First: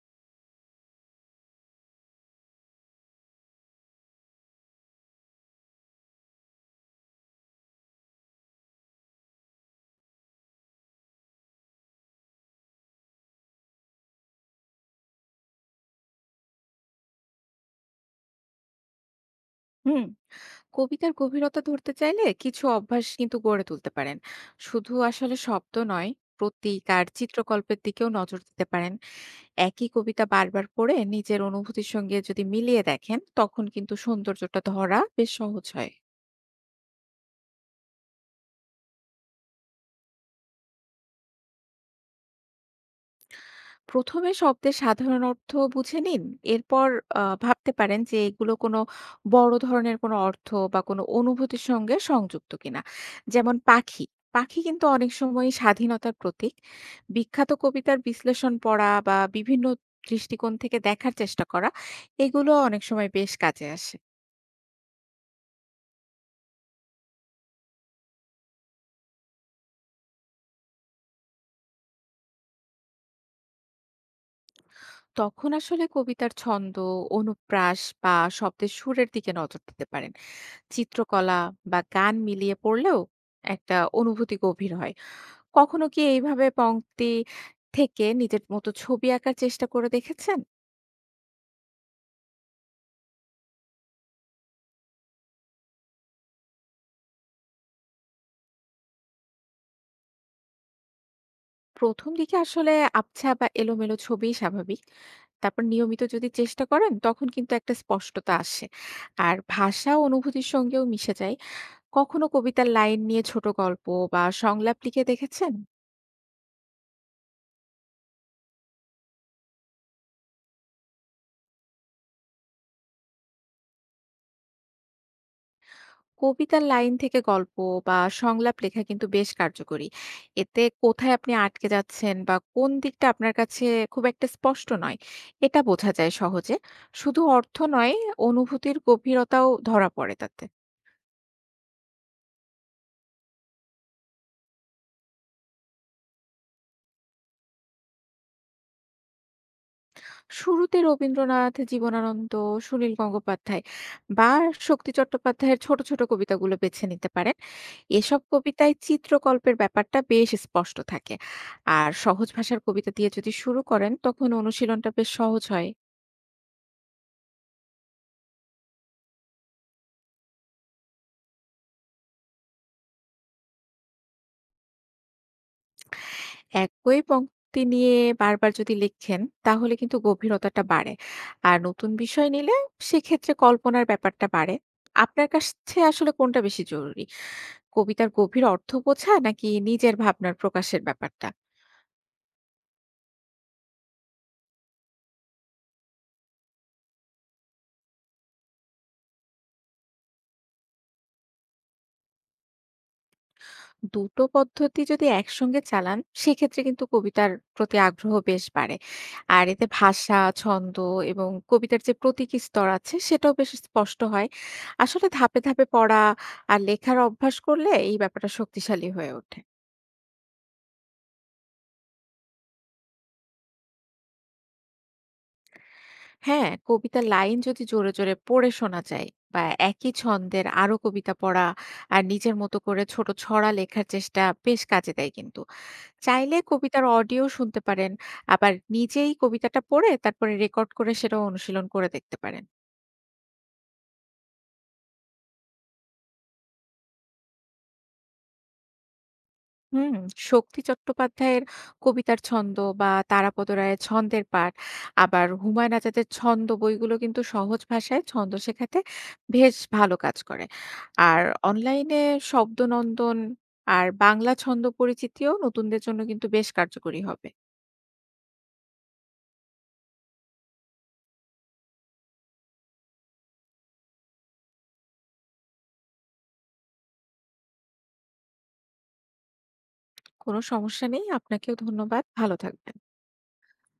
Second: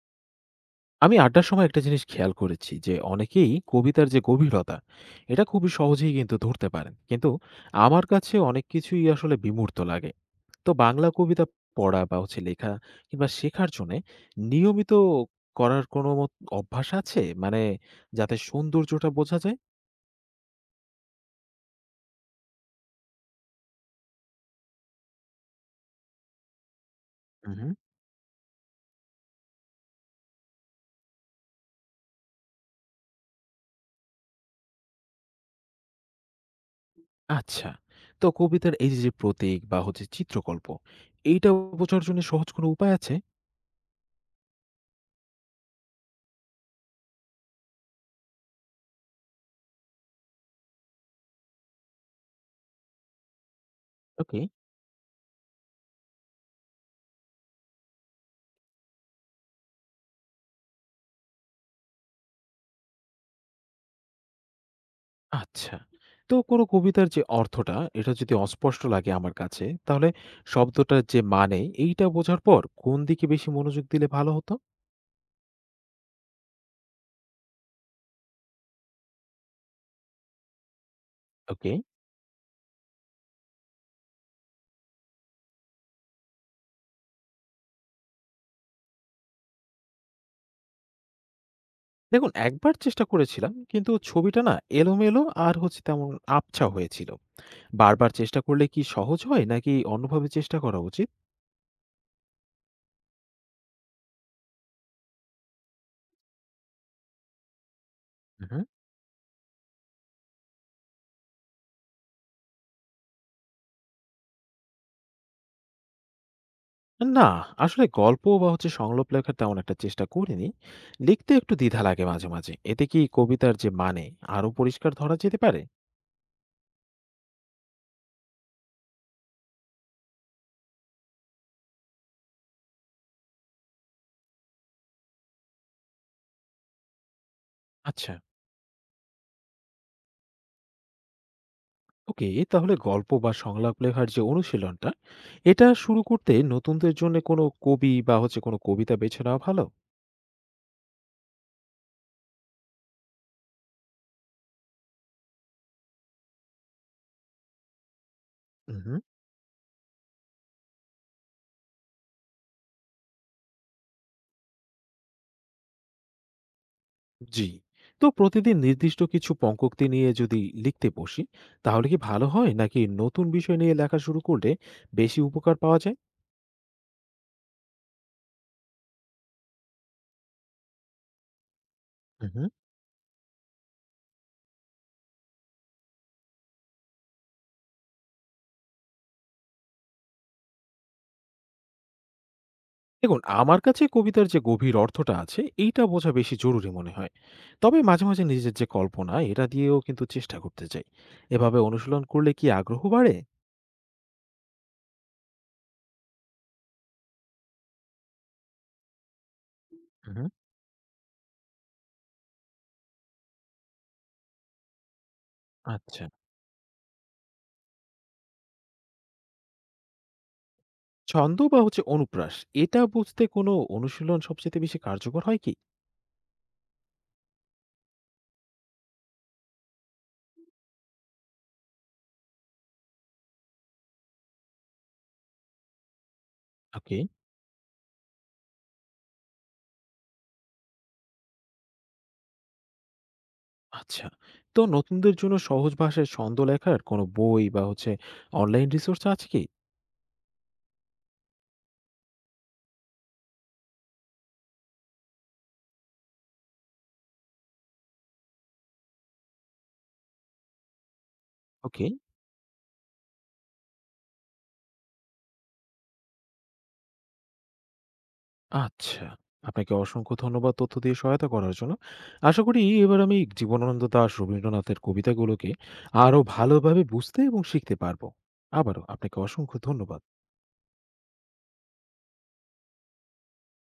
আমি আড্ডার সময় একটা জিনিস খেয়াল করেছি যে অনেকেই কবিতার যে গভীরতা এটা খুবই সহজেই কিন্তু ধরতে পারেন, কিন্তু আমার কাছে অনেক কিছুই আসলে বিমূর্ত লাগে। তো বাংলা কবিতা পড়া বা লেখা কিংবা শেখার জন্য নিয়মিত করার কোনো অভ্যাস আছে? মানে যাতে সৌন্দর্যটা বোঝা যায়। হুম। কবিতার গভীরতা ধরতে চাইলে কিছু অভ্যাস কিন্তু গড়ে তুলতে পারেন। শুধু আসলে শব্দ নয়, প্রতীক আর হুম। চিত্রকল্পের দিকেও নজর দিতে পারেন। একই কবিতা বারবার পড়ে নিজের অনুভূতির সঙ্গে যদি মিলিয়ে দেখেন, তখন কিন্তু সৌন্দর্যটা ধরা বেশ সহজ হয়। আচ্ছা, তো কবিতার এই যে যে প্রতীক বা চিত্রকল্প, এইটা বোঝার জন্য সহজ কোনো উপায় আছে? ১ম এ শব্দের সাধারণ অর্থ বুঝে নিন। এরপর ভাবতে পারেন যে এগুলো কোনো বড় ধরনের কোনো অর্থ বা কোনো অনুভূতির সঙ্গে সংযুক্ত কিনা। যেমন পাখি। ওকে। পাখি কিন্তু অনেক সময়ই স্বাধীনতার প্রতীক। বিখ্যাত কবিতার বিশ্লেষণ পড়া বা বিভিন্ন দৃষ্টিকোণ থেকে দেখার চেষ্টা করা, এগুলো অনেক সময় বেশ কাজে আসে। আচ্ছা। তো কোনো কবিতার যে অর্থটা, এটা যদি অস্পষ্ট লাগে আমার কাছে, তাহলে শব্দটার যে মানে, এইটা বোঝার পর কোন দিকে বেশি মনোযোগ দিলে ভালো হতো? তখন আসলে কবিতার ছন্দ, অনুপ্রাস বা শব্দের সুরের দিকে নজর দিতে পারেন। চিত্রকলা ওকে। বা গান মিলিয়ে পড়লেও একটা অনুভূতি গভীর হয়। কখনো কি এইভাবে পংক্তি থেকে নিজের মতো ছবি আঁকার চেষ্টা করে দেখেছেন? দেখুন, একবার চেষ্টা করেছিলাম। কিন্তু ছবিটা না এলোমেলো আর তেমন আবছা হয়েছিল। বারবার চেষ্টা করলে কি সহজ হয় নাকি অন্যভাবে চেষ্টা করা উচিত? ১ম দিকে আসলে আবছা বা এলোমেলো ছবিই স্বাভাবিক। তারপর নিয়মিত যদি চেষ্টা করেন, তখন কিন্তু একটা স্পষ্টতা উহু। আসে। আর ভাষা ও অনুভূতির সঙ্গেও মিশে যায়। কখনো কবিতার লাইন নিয়ে ছোট গল্প বা সংলাপ লিখে দেখেছেন? না, আসলে গল্প বা সংলাপ লেখার তেমন একটা চেষ্টা করিনি। লিখতে একটু দ্বিধা লাগে মাঝে, মাঝে। এতে কি কবিতার যে মানে আরো পরিষ্কার ধরা যেতে পারে? কবিতার লাইন থেকে গল্প বা সংলাপ লেখা কিন্তু বেশ কার্যকরী। এতে কোথায় আপনি আটকে যাচ্ছেন বা কোন দিকটা আপনার কাছে খুব একটা স্পষ্ট নয়, এটা বোঝা যায় সহজে। শুধু অর্থ নয়, আচ্ছা। অনুভূতির গভীরতাও ধরা পড়ে তাতে। ওকে, তাহলে গল্প বা সংলাপ লেখার যে অনুশীলনটা, এটা শুরু করতে নতুনদের জন্য কোনো কবি বা কোনো কবিতা বেছে নেওয়া ভালো? শুরুতে রবীন্দ্রনাথ, জীবনানন্দ, সুনীল গঙ্গোপাধ্যায় বা শক্তি চট্টোপাধ্যায়ের ছোট, ছোট কবিতাগুলো বেছে নিতে পারেন। এসব কবিতায় হুম। চিত্রকল্পের ব্যাপারটা বেশ স্পষ্ট থাকে। আর সহজ ভাষার কবিতা দিয়ে যদি শুরু করেন, তখন অনুশীলনটা বেশ সহজ হয়। জি, তো প্রতিদিন নির্দিষ্ট কিছু পঙ্কক্তি নিয়ে যদি লিখতে বসি, তাহলে কি ভালো হয় নাকি নতুন বিষয় নিয়ে লেখা শুরু করলে বেশি উপকার পাওয়া যায়? একই পংক্তি নিয়ে বারবার যদি লিখেন, তাহলে কিন্তু গভীরতাটা বাড়ে। আর নতুন বিষয় হুম। নিলে সেক্ষেত্রে কল্পনার ব্যাপারটা বাড়ে। আপনার কাছে আসলে কোনটা বেশি জরুরি? কবিতার গভীর অর্থ বোঝা নাকি নিজের ভাবনার প্রকাশের ব্যাপারটা? দেখুন, আমার কাছে কবিতার যে গভীর অর্থটা আছে এইটা বোঝা বেশি জরুরি মনে হয়। তবে মাঝে মাঝে নিজের যে কল্পনা এটা দিয়েও কিন্তু চেষ্টা করতে চাই। এভাবে অনুশীলন করলে কি আগ্রহ বাড়ে? দুটো পদ্ধতি যদি একসঙ্গে চালান, সেক্ষেত্রে কিন্তু কবিতার প্রতি আগ্রহ বেশ বাড়ে। আর এতে ভাষা, হুম। ছন্দ এবং কবিতার যে প্রতীকী স্তর আছে সেটাও বেশ স্পষ্ট হয়। আসলে ধাপে ধাপে পড়া আচ্ছা, আর লেখার অভ্যাস করলে এই ব্যাপারটা শক্তিশালী হয়ে ওঠে। ছন্দ বা অনুপ্রাস, এটা বুঝতে কোনো অনুশীলন সবচেয়ে বেশি কার্যকর হয় কি? হ্যাঁ, কবিতার লাইন যদি জোরে জোরে পড়ে শোনা যায়, বা একই ছন্দের আরো কবিতা পড়া আর নিজের মতো করে ছোট ছড়া লেখার চেষ্টা বেশ কাজে দেয়। কিন্তু চাইলে কবিতার ওকে। অডিও শুনতে পারেন। আবার নিজেই কবিতাটা পড়ে তারপরে রেকর্ড করে সেটাও অনুশীলন করে দেখতে পারেন। আচ্ছা, তো নতুনদের জন্য সহজ ভাষায় ছন্দ লেখার কোনো বই বা অনলাইন রিসোর্স আছে কি? হুম। শক্তি চট্টোপাধ্যায়ের কবিতার ছন্দ বা তারাপদ রায়ের ছন্দের পাঠ, আবার হুমায়ুন আজাদের ছন্দ বইগুলো কিন্তু সহজ ভাষায় ছন্দ শেখাতে বেশ ভালো কাজ করে। আর ওকে। অনলাইনে শব্দনন্দন আর বাংলা ছন্দ পরিচিতিও নতুনদের জন্য কিন্তু বেশ কার্যকরী হবে। আচ্ছা, আপনাকে অসংখ্য ধন্যবাদ তথ্য দিয়ে সহায়তা করার জন্য। আশা করি এবার আমি জীবনানন্দ দাশ, রবীন্দ্রনাথের কবিতাগুলোকে আরো ভালোভাবে বুঝতে এবং শিখতে পারবো। আবারও আপনাকে অসংখ্য ধন্যবাদ। কোনো সমস্যা নেই। আপনাকেও ধন্যবাদ। ভালো থাকবেন।